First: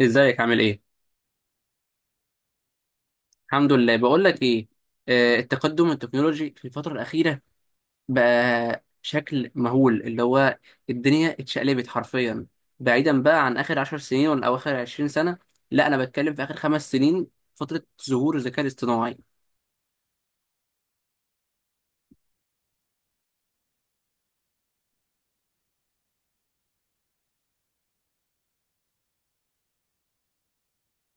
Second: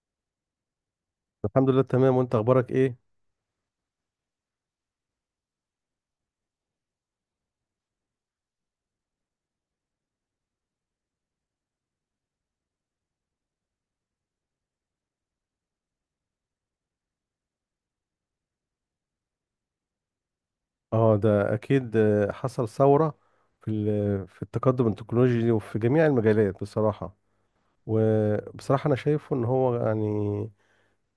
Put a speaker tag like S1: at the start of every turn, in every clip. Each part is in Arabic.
S1: ازيك عامل ايه؟
S2: الحمد لله تمام، وانت اخبارك ايه؟
S1: الحمد لله، بقول لك ايه. التقدم التكنولوجي في الفترة الأخيرة بقى شكل مهول، اللي هو الدنيا اتشقلبت حرفيا. بعيدا بقى عن آخر عشر سنين ولا أو آخر عشرين سنة، لا أنا بتكلم في آخر خمس سنين، فترة ظهور الذكاء الاصطناعي.
S2: اه، ده اكيد، حصل ثورة في التقدم التكنولوجي وفي جميع المجالات بصراحة. وبصراحة انا شايفه ان هو يعني،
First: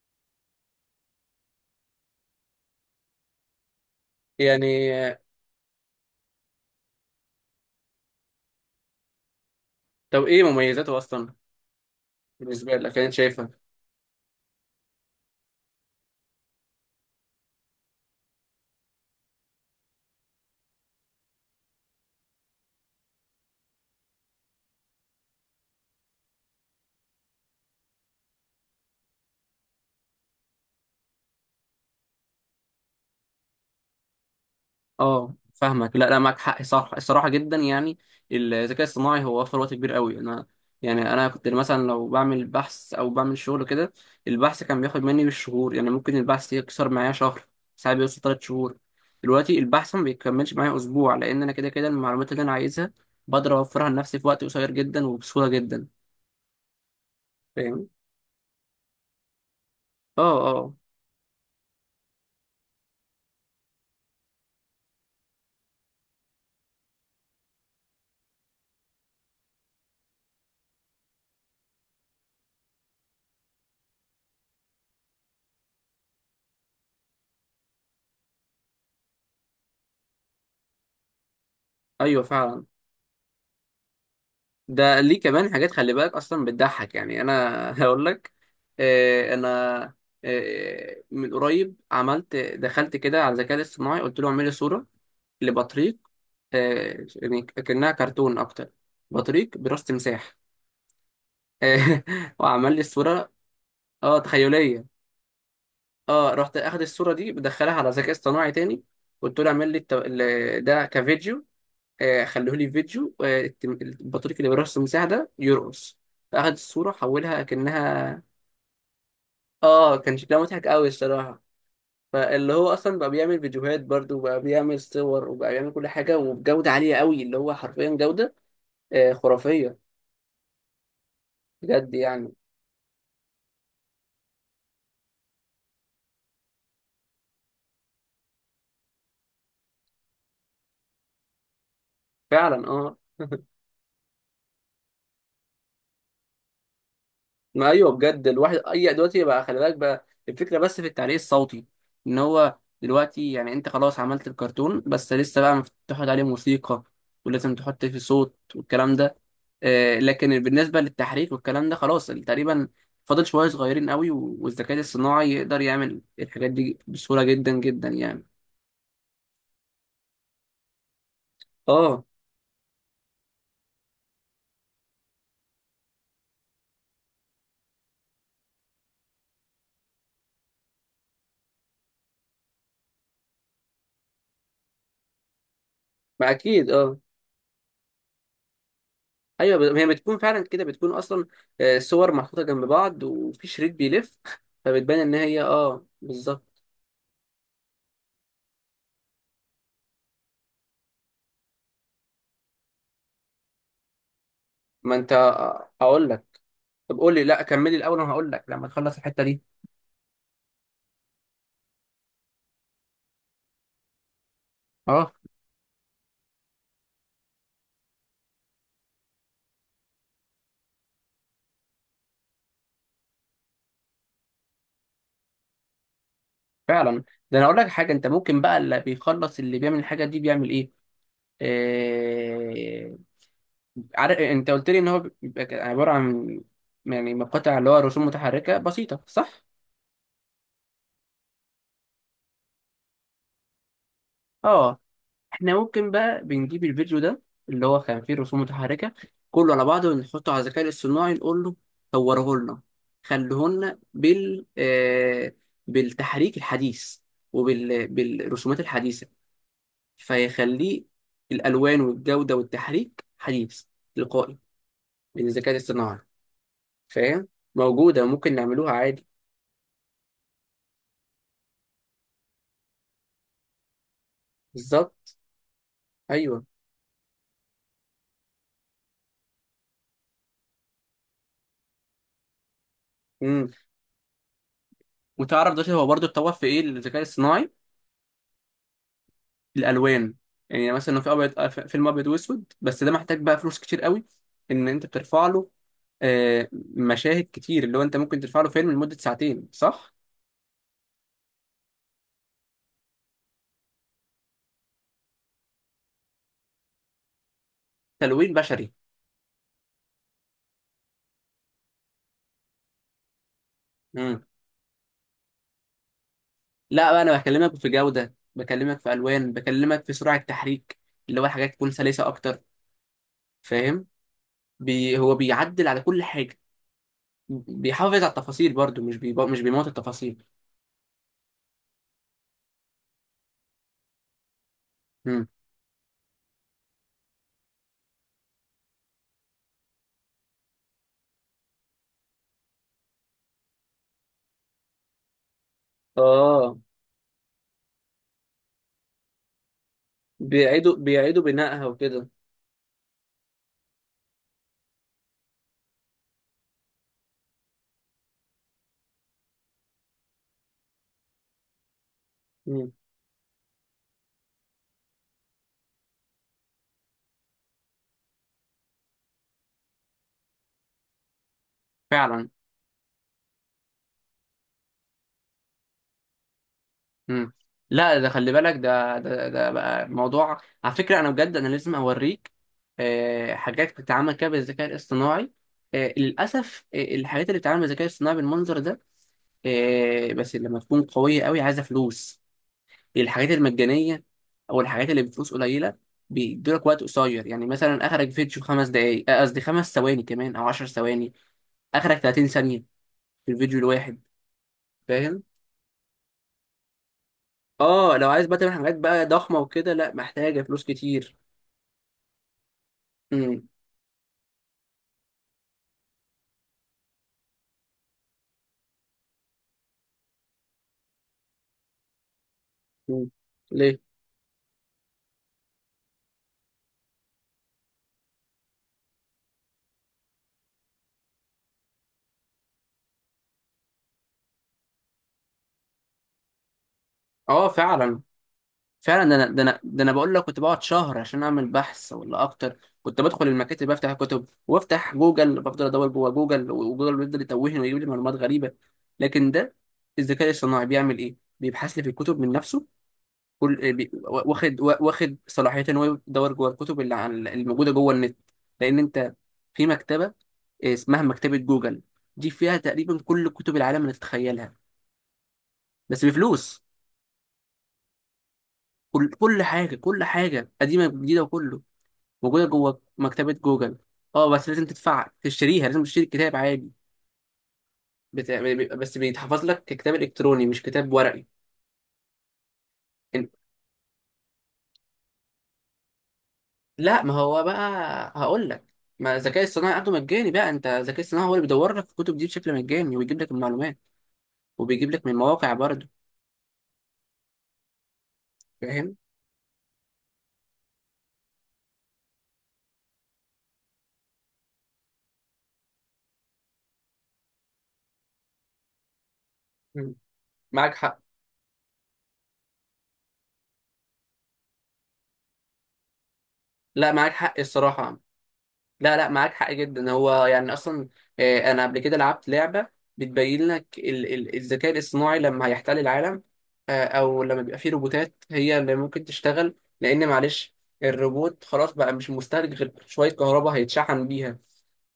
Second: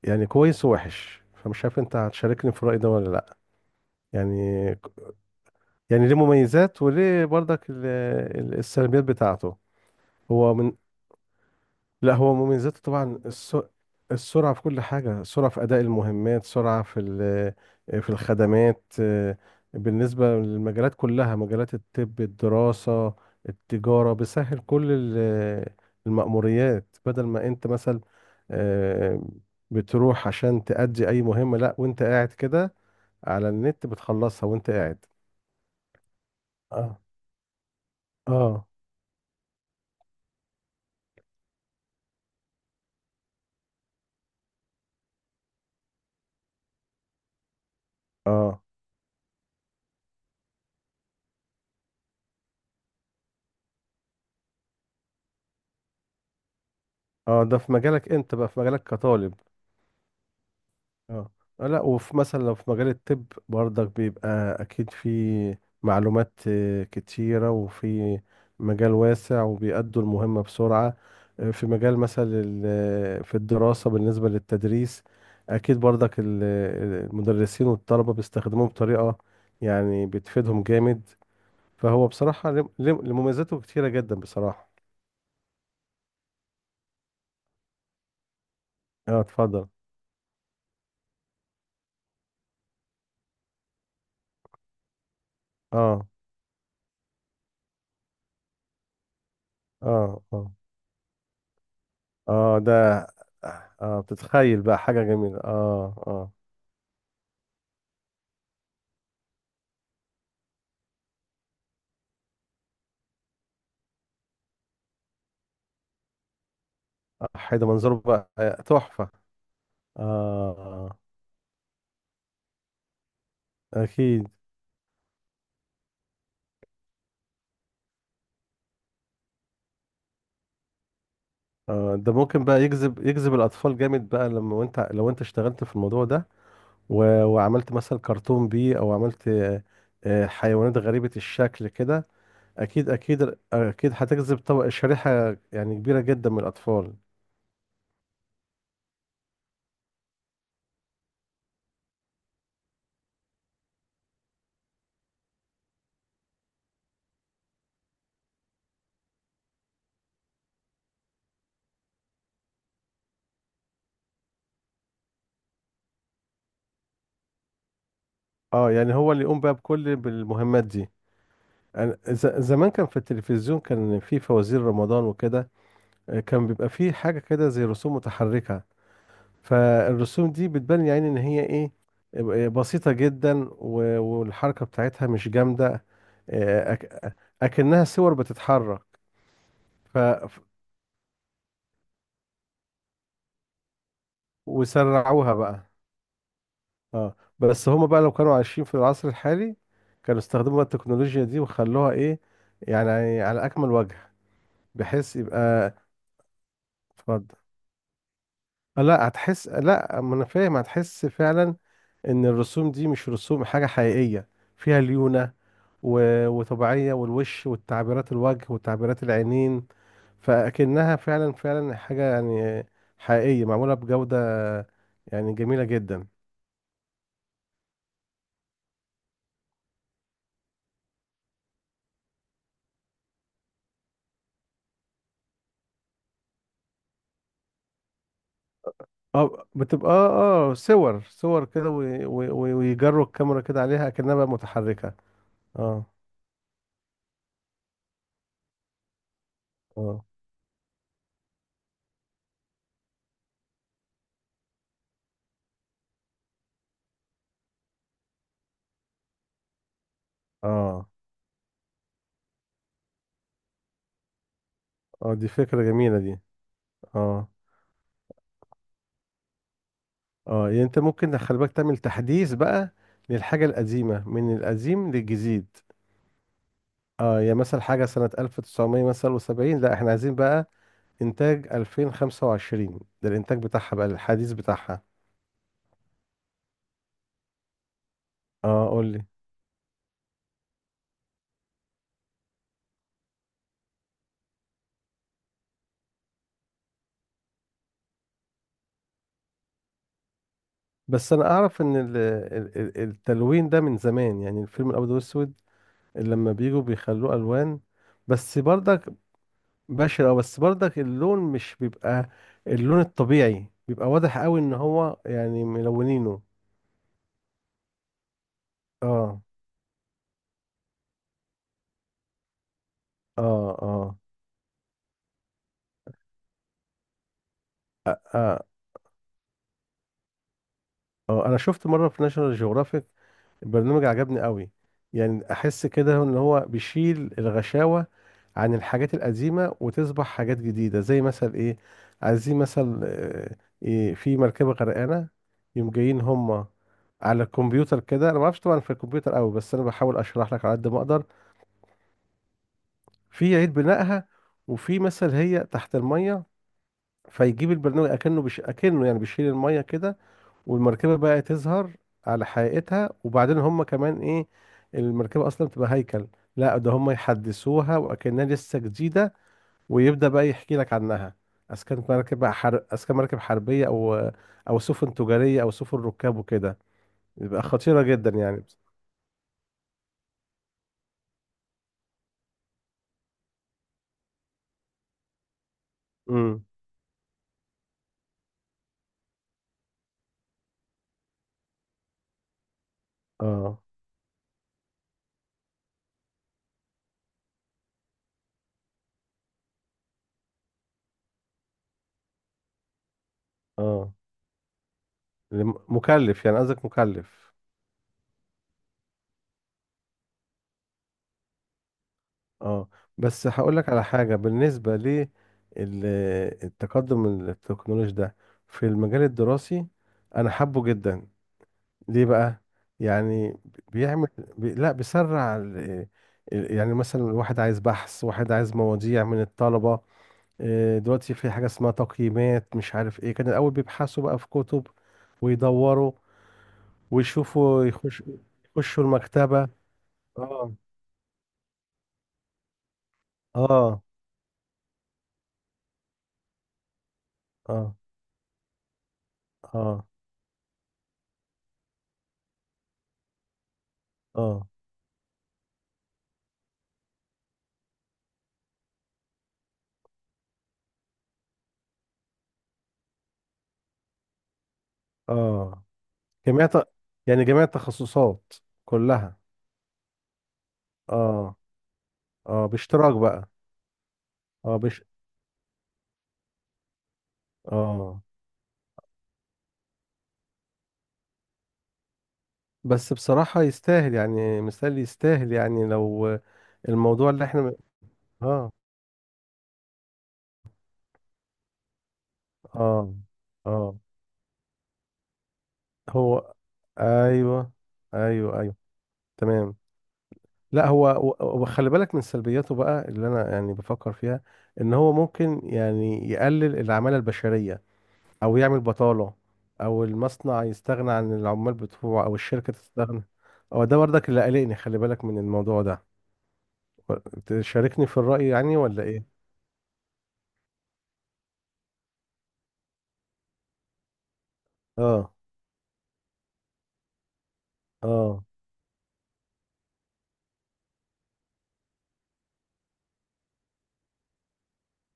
S2: يعني كويس ووحش، فمش عارف انت هتشاركني في الرأي ده ولا لا. يعني
S1: يعني آه،
S2: يعني ليه مميزات، وليه برضك السلبيات بتاعته.
S1: طب ايه
S2: هو من
S1: مميزاته أصلا
S2: لا، هو
S1: بالنسبة
S2: مميزاته
S1: لك، يعني أنت
S2: طبعا
S1: شايفها؟
S2: السرعة في كل حاجة، سرعة في أداء المهمات، سرعة في الخدمات، بالنسبة للمجالات كلها، مجالات الطب، الدراسة، التجارة. بيسهل كل المأموريات، بدل ما أنت مثلا، آه، بتروح عشان تأدي أي مهمة، لا وأنت قاعد كده على النت بتخلصها وأنت قاعد.
S1: اه فاهمك، لا لا، معاك حق صح
S2: اه.
S1: الصراحه، جدا يعني.
S2: اه.
S1: الذكاء الصناعي هو وفر وقت كبير قوي. انا يعني انا كنت مثلا لو بعمل بحث او بعمل شغل كده، البحث كان بياخد مني بالشهور، يعني ممكن البحث يكسر معايا شهر، ساعات بيوصل ثلاث
S2: اه.
S1: شهور. دلوقتي البحث ما بيكملش معايا اسبوع، لان انا كده كده المعلومات اللي انا عايزها بقدر اوفرها لنفسي في وقت قصير جدا وبسهوله جدا.
S2: اه، ده في
S1: فاهم.
S2: مجالك أنت بقى، في مجالك كطالب.
S1: اه اه.
S2: اه. لا، وفي مثلا لو في مجال الطب برضك بيبقى اكيد في معلومات كتيرة، وفي مجال واسع، وبيأدوا المهمة بسرعة. في مجال مثلا في الدراسة، بالنسبة للتدريس اكيد برضك المدرسين والطلبة بيستخدموه بطريقة يعني بتفيدهم جامد. فهو
S1: ايوه
S2: بصراحة
S1: فعلا.
S2: لمميزاته كتيرة جدا بصراحة.
S1: ده ليه كمان حاجات، خلي بالك اصلا بتضحك، يعني انا هقول لك.
S2: اه،
S1: آه، انا
S2: اتفضل.
S1: آه، من قريب عملت، دخلت كده على الذكاء الاصطناعي قلت له اعمل لي صوره لبطريق،
S2: اه.
S1: يعني كأنها كرتون اكتر، بطريق براس
S2: اه.
S1: تمساح.
S2: اه.
S1: آه،
S2: اه،
S1: وعمل لي
S2: ده.
S1: الصوره.
S2: اه،
S1: اه
S2: بتتخيل بقى
S1: تخيليه.
S2: حاجة جميلة. اه. اه.
S1: اه رحت اخد الصوره دي بدخلها على ذكاء اصطناعي تاني، قلت له اعمل لي ده كفيديو. خلوه لي فيديو، البطريق اللي برأس المساحة ده يرقص. فأخد الصورة حولها
S2: حيدة منظره
S1: كأنها،
S2: بقى، تحفة.
S1: كان شكلها مضحك أوي
S2: اه.
S1: الصراحة. فاللي هو أصلا بقى بيعمل فيديوهات
S2: اه،
S1: برضه،
S2: اكيد.
S1: وبقى بيعمل صور، وبقى بيعمل كل حاجة وبجودة عالية أوي، اللي هو حرفيا جودة خرافية، بجد
S2: آه، ده
S1: يعني.
S2: ممكن بقى يجذب، يجذب الاطفال جامد بقى لما، وانت لو انت اشتغلت في الموضوع ده وعملت مثلا كرتون بيه، او عملت حيوانات غريبة الشكل كده.
S1: فعلا
S2: اكيد اكيد اكيد هتجذب طبق، شريحة يعني كبيرة جدا من الاطفال.
S1: ما ايوه، بجد. الواحد اي دلوقتي بقى، خلي بالك بقى، الفكره بس في التعليق الصوتي. ان هو دلوقتي يعني انت خلاص عملت الكرتون، بس لسه بقى تحط عليه موسيقى، ولازم تحط فيه صوت والكلام ده. آه، لكن بالنسبه للتحريك والكلام ده خلاص تقريبا، فاضل شويه صغيرين قوي، والذكاء الصناعي يقدر يعمل الحاجات دي بسهوله جدا جدا يعني.
S2: اه، يعني هو اللي يقوم بقى بكل، بالمهمات دي.
S1: اه
S2: زمان كان في التلفزيون، كان في فوازير رمضان وكده، كان بيبقى فيه حاجة كده زي رسوم متحركة. فالرسوم دي بتبان يعني إن هي إيه، بسيطة جدا والحركة بتاعتها مش جامدة.
S1: ما اكيد
S2: آه،
S1: اه.
S2: أك- أكنها صور بتتحرك.
S1: ايوه، هي
S2: ف...
S1: بتكون
S2: ف-
S1: فعلا كده، بتكون اصلا صور محطوطه جنب بعض وفي شريط بيلف فبتبان ان
S2: وسرعوها
S1: هي
S2: بقى.
S1: اه بالظبط.
S2: اه، بس هما بقى لو كانوا عايشين في العصر الحالي كانوا استخدموا بقى التكنولوجيا دي وخلوها إيه، يعني على أكمل وجه،
S1: ما انت
S2: بحيث يبقى.
S1: هقول لك، طب قول لي،
S2: اتفضل.
S1: لا كملي الاول وانا هقول لك لما تخلص
S2: لا،
S1: الحته دي.
S2: هتحس، لا ما أنا فاهم، هتحس فعلا ان الرسوم دي مش رسوم حاجة حقيقية فيها
S1: اه
S2: ليونة وطبيعية، والوش والتعبيرات، الوجه، وتعبيرات العينين. فأكنها فعلا، فعلا حاجة يعني حقيقية معمولة بجودة، يعني جميلة جدا.
S1: فعلا. ده انا اقول لك حاجه، انت ممكن بقى اللي بيخلص اللي بيعمل الحاجه دي بيعمل ايه. آه... عارف انت قلت لي ان هو بيبقى عباره عن، يعني مقاطع اللي هو رسوم متحركه بسيطه، صح؟
S2: اه بتبقى اه، صور، صور كده ويجروا الكاميرا كده عليها أكنها بقى
S1: اه
S2: متحركة.
S1: احنا
S2: اه.
S1: ممكن بقى بنجيب الفيديو ده اللي هو كان فيه رسوم متحركة، كله على بعضه،
S2: اه.
S1: ونحطه على الذكاء الاصطناعي نقول له صوره لنا، خليه لنا بال بالتحريك الحديث، بالرسومات الحديثة. فيخليه
S2: اه.
S1: الألوان والجودة والتحريك حديث، تلقائي،
S2: اه،
S1: من
S2: دي
S1: الذكاء
S2: فكرة
S1: الاصطناعي.
S2: جميلة دي.
S1: فاهم.
S2: اه.
S1: موجودة، ممكن نعملوها عادي.
S2: اه، يعني انت ممكن خلي بالك تعمل تحديث بقى للحاجة القديمة، من القديم
S1: بالظبط،
S2: للجديد.
S1: أيوه.
S2: اه، يا مثلا حاجة سنة 1900 مثلا وسبعين، لا احنا عايزين بقى انتاج 2025، ده الانتاج
S1: امم.
S2: بتاعها بقى، الحديث بتاعها.
S1: وتعرف دلوقتي هو برضه اتطور في إيه الذكاء الاصطناعي؟
S2: اه، قول لي.
S1: الالوان. يعني مثلا لو في ابيض، فيلم ابيض واسود، بس ده محتاج بقى فلوس كتير قوي، ان انت بترفع له آه، مشاهد كتير، اللي هو انت ممكن ترفع له فيلم لمده ساعتين، صح؟
S2: بس انا اعرف ان التلوين ده من زمان، يعني الفيلم الابيض والاسود لما بيجوا بيخلوه الوان،
S1: تلوين
S2: بس
S1: بشري.
S2: برضك بشع أوي، بس برضك اللون مش بيبقى اللون الطبيعي، بيبقى واضح
S1: مم.
S2: قوي ان هو يعني ملونينه.
S1: لا بقى، انا بكلمك في جوده، بكلمك في
S2: اه.
S1: الوان، بكلمك في سرعه تحريك، اللي هو حاجات تكون سلسه اكتر.
S2: اه.
S1: فاهم.
S2: اه.
S1: هو بيعدل على كل حاجه، بيحافظ
S2: آه.
S1: على
S2: آه.
S1: التفاصيل برضو، مش بيموت التفاصيل.
S2: انا شفت مرة في ناشونال جيوغرافيك، البرنامج عجبني قوي،
S1: مم.
S2: يعني احس كده ان هو بيشيل الغشاوة عن الحاجات القديمة وتصبح حاجات جديدة. زي مثلا ايه، عايزين مثلا، إيه، في مركبة غرقانة، يوم جايين هما
S1: اه.
S2: على الكمبيوتر كده. انا ما اعرفش طبعا في الكمبيوتر قوي، بس انا بحاول اشرح لك على قد
S1: بيعيدوا
S2: ما اقدر.
S1: بيعيدوا بنائها وكده.
S2: في عيد بنائها، وفي مثلا هي تحت المية، فيجيب البرنامج اكنه يعني بيشيل المية كده، والمركبة بقى تظهر على
S1: مم.
S2: حقيقتها. وبعدين هم كمان ايه، المركبة اصلا تبقى هيكل، لا ده هم يحدثوها وكأنها لسه جديدة، ويبدأ بقى يحكي لك عنها، اذا كانت مركب
S1: فعلا.
S2: بقى اذا كان مركب حربية، او او سفن تجارية او سفن ركاب وكده،
S1: مم.
S2: يبقى خطيرة
S1: لا ده،
S2: جدا
S1: خلي
S2: يعني.
S1: بالك، ده بقى موضوع على فكرة، أنا بجد أنا لازم أوريك حاجات بتتعمل كده بالذكاء الاصطناعي.
S2: امم.
S1: للأسف الحاجات اللي بتتعمل بالذكاء الاصطناعي بالمنظر ده، بس لما تكون قوية قوي، عايزة فلوس. الحاجات
S2: اه.
S1: المجانية أو الحاجات اللي بفلوس قليلة بيدولك وقت قصير، يعني مثلا أخرج فيديو خمس دقايق، قصدي خمس ثواني كمان أو عشر ثواني، أخرج 30 ثانية في الفيديو
S2: اه.
S1: الواحد. فاهم؟
S2: مكلف يعني، قصدك مكلف.
S1: اه لو عايز بقى تعمل حاجات بقى ضخمة وكده، لا محتاجة فلوس كتير.
S2: اه، بس
S1: امم.
S2: هقول لك على حاجة، بالنسبة للتقدم التكنولوجي ده في المجال الدراسي، أنا حابه جدا. ليه بقى؟
S1: أمم.
S2: يعني
S1: ليه.
S2: بيعمل لا، بيسرع يعني مثلا واحد عايز بحث، واحد عايز مواضيع من الطلبة. دلوقتي في حاجة اسمها تقييمات، مش عارف ايه. كان الأول بيبحثوا بقى في كتب ويدوروا
S1: اه
S2: ويشوفوا،
S1: فعلا.
S2: يخش، يخشوا
S1: فعلا، ده انا ده
S2: المكتبة.
S1: انا ده انا بقول لك، كنت
S2: اه.
S1: بقعد شهر عشان اعمل بحث ولا اكتر، كنت بدخل المكاتب
S2: اه.
S1: بفتح كتب، وافتح جوجل بفضل ادور جوه جوجل، وجوجل بيفضل يتوهني
S2: اه.
S1: ويجيب لي معلومات غريبه. لكن ده
S2: اه.
S1: الذكاء الاصطناعي بيعمل ايه؟ بيبحث لي في الكتب من نفسه، كل
S2: اه.
S1: واخد، واخد صلاحيه ان هو يدور جوه الكتب اللي الموجوده جوه النت. لان انت في مكتبه اسمها مكتبه جوجل، دي فيها تقريبا كل كتب العالم اللي تتخيلها،
S2: اه.
S1: بس
S2: جميع
S1: بفلوس.
S2: يعني جميع التخصصات
S1: كل
S2: كلها.
S1: كل حاجة، كل حاجة قديمة جديدة،
S2: اه.
S1: وكله موجودة
S2: اه،
S1: جوه
S2: باشتراك بقى.
S1: مكتبة جوجل. اه بس
S2: اه.
S1: لازم
S2: بش
S1: تدفع تشتريها، لازم تشتري الكتاب عادي.
S2: اه.
S1: بت... بس بيتحفظ لك ككتاب إلكتروني مش كتاب ورقي.
S2: بس
S1: إن-
S2: بصراحة يستاهل، يعني مثال يستاهل يعني لو
S1: لا
S2: الموضوع
S1: ما
S2: اللي
S1: هو
S2: احنا.
S1: بقى، هقول
S2: اه.
S1: لك، ما الذكاء الصناعي عنده مجاني بقى، انت الذكاء الصناعي هو اللي بيدور لك الكتب دي بشكل
S2: اه.
S1: مجاني، ويجيب لك
S2: اه
S1: المعلومات، وبيجيب لك من مواقع برضه.
S2: هو. ايوه. ايوه ايوه.
S1: فاهم.
S2: تمام. لا، هو وخلي بالك من سلبياته بقى، اللي انا يعني بفكر فيها، ان هو ممكن يعني يقلل العمالة البشرية، او يعمل بطالة، او
S1: مم.
S2: المصنع
S1: معاك
S2: يستغنى
S1: حق.
S2: عن العمال بتوعه، او الشركة تستغنى. هو ده برضك اللي قلقني، خلي بالك من الموضوع ده.
S1: لا معاك حق
S2: تشاركني في
S1: الصراحة.
S2: الرأي يعني ولا
S1: لا
S2: ايه؟
S1: لا، معاك حق جدا، هو يعني اصلا، انا قبل كده لعبت لعبه بتبين لك الذكاء
S2: اه.
S1: الاصطناعي لما هيحتل العالم، او لما بيبقى فيه
S2: اه.
S1: روبوتات هي اللي ممكن تشتغل. لان معلش، الروبوت خلاص بقى مش مستهلك غير شويه كهرباء هيتشحن بيها.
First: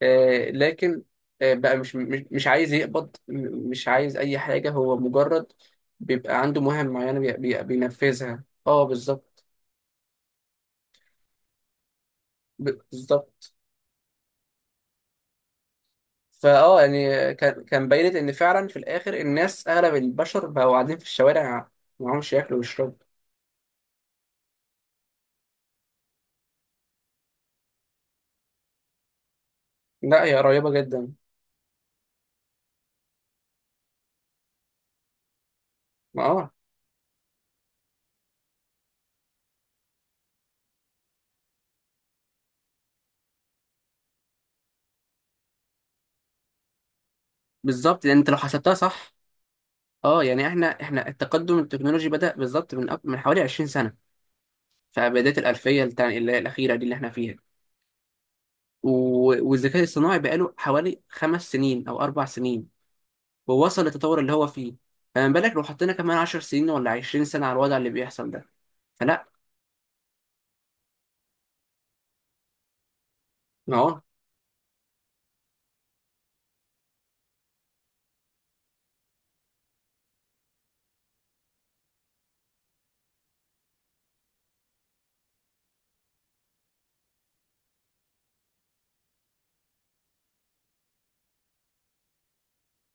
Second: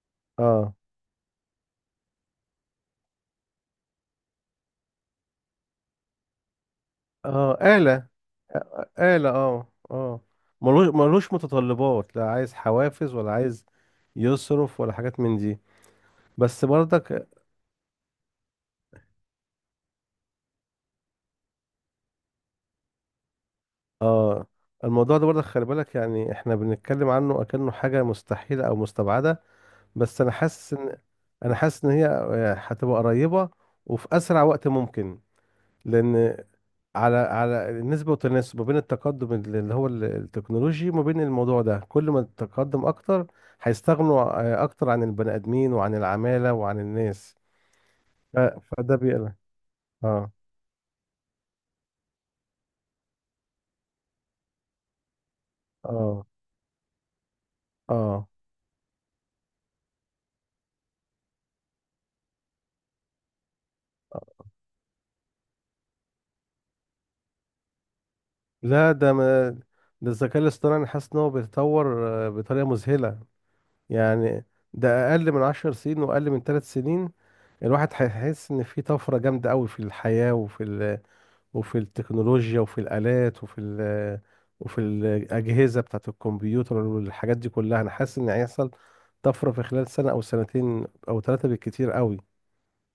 S1: آه،
S2: اه.
S1: لكن آه، بقى مش عايز يقبض، مش عايز اي حاجه، هو مجرد بيبقى عنده مهام معينه
S2: اه، آلة.
S1: بينفذها. اه
S2: آلة.
S1: بالظبط.
S2: اه. اه. ملوش، ملوش متطلبات، لا عايز حوافز ولا
S1: بالظبط.
S2: عايز يصرف ولا حاجات من دي. بس
S1: فاه
S2: برضك،
S1: يعني كان بينت ان فعلا في الاخر الناس، اغلب البشر بقوا قاعدين في الشوارع معهمش ياكلوا ويشربوا.
S2: اه، الموضوع ده برضك خلي بالك، يعني احنا بنتكلم عنه اكنه حاجة مستحيلة او مستبعدة، بس
S1: لا
S2: انا
S1: هي قريبه
S2: حاسس ان،
S1: جدا.
S2: انا حاسس ان هي هتبقى قريبة، وفي اسرع وقت ممكن.
S1: ما
S2: لان
S1: اه.
S2: على، على النسبة والتناسب ما بين التقدم اللي هو التكنولوجي، وما بين الموضوع ده، كل ما التقدم اكتر هيستغنوا اكتر عن البني ادمين وعن العمالة وعن الناس.
S1: بالظبط، لان انت لو حسبتها
S2: فده
S1: صح.
S2: بيقلق.
S1: اه
S2: اه.
S1: يعني احنا التقدم التكنولوجي بدأ بالظبط من من حوالي 20 سنه، في بدايه الالفيه
S2: اه.
S1: اللي هي الاخيره دي اللي احنا فيها.
S2: اه.
S1: والذكاء الصناعي بقاله حوالي خمس سنين او اربع سنين، ووصل للتطور اللي هو فيه. فما بالك لو حطينا كمان 10 سنين ولا 20 سنه على الوضع اللي بيحصل ده؟
S2: لا ده
S1: فلا.
S2: ما، ده الذكاء الاصطناعي أنا حاسس ان هو بيتطور بطريقه مذهله
S1: اه
S2: يعني. ده اقل من عشر سنين واقل من ثلاث سنين، الواحد هيحس ان في طفره جامده قوي في الحياه وفي التكنولوجيا وفي الالات وفي الاجهزه بتاعه الكمبيوتر والحاجات دي كلها. انا حاسس ان هيحصل طفره في خلال سنه او سنتين او ثلاثه بالكتير قوي.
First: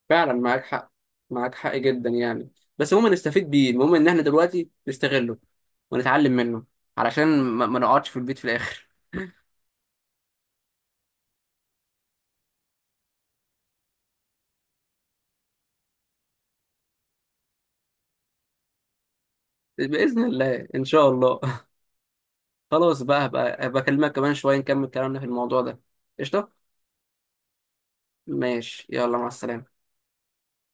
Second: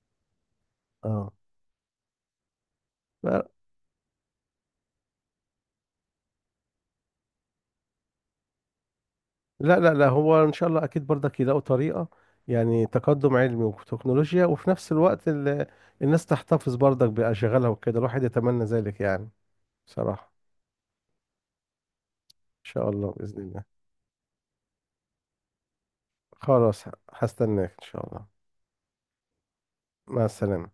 S1: فعلا معاك حق،
S2: اه.
S1: معاك حق جدا يعني. بس المهم
S2: لا
S1: نستفيد بيه، المهم ان احنا دلوقتي نستغله ونتعلم منه، علشان ما نقعدش في البيت في الاخر.
S2: لا لا، لا، هو ان شاء الله اكيد برضك يلاقوا طريقه، يعني تقدم علمي وتكنولوجيا، وفي نفس الوقت الناس تحتفظ برضك باشغالها وكده، الواحد يتمنى ذلك يعني.
S1: باذن
S2: بصراحه.
S1: الله ان شاء الله.
S2: ان شاء
S1: خلاص
S2: الله
S1: بقى،
S2: باذن الله.
S1: هبقى اكلمك كمان شويه نكمل كلامنا في الموضوع ده. قشطه.
S2: خلاص. هستناك ان شاء الله.
S1: ماشي، يلا مع السلامه.
S2: مع السلامة.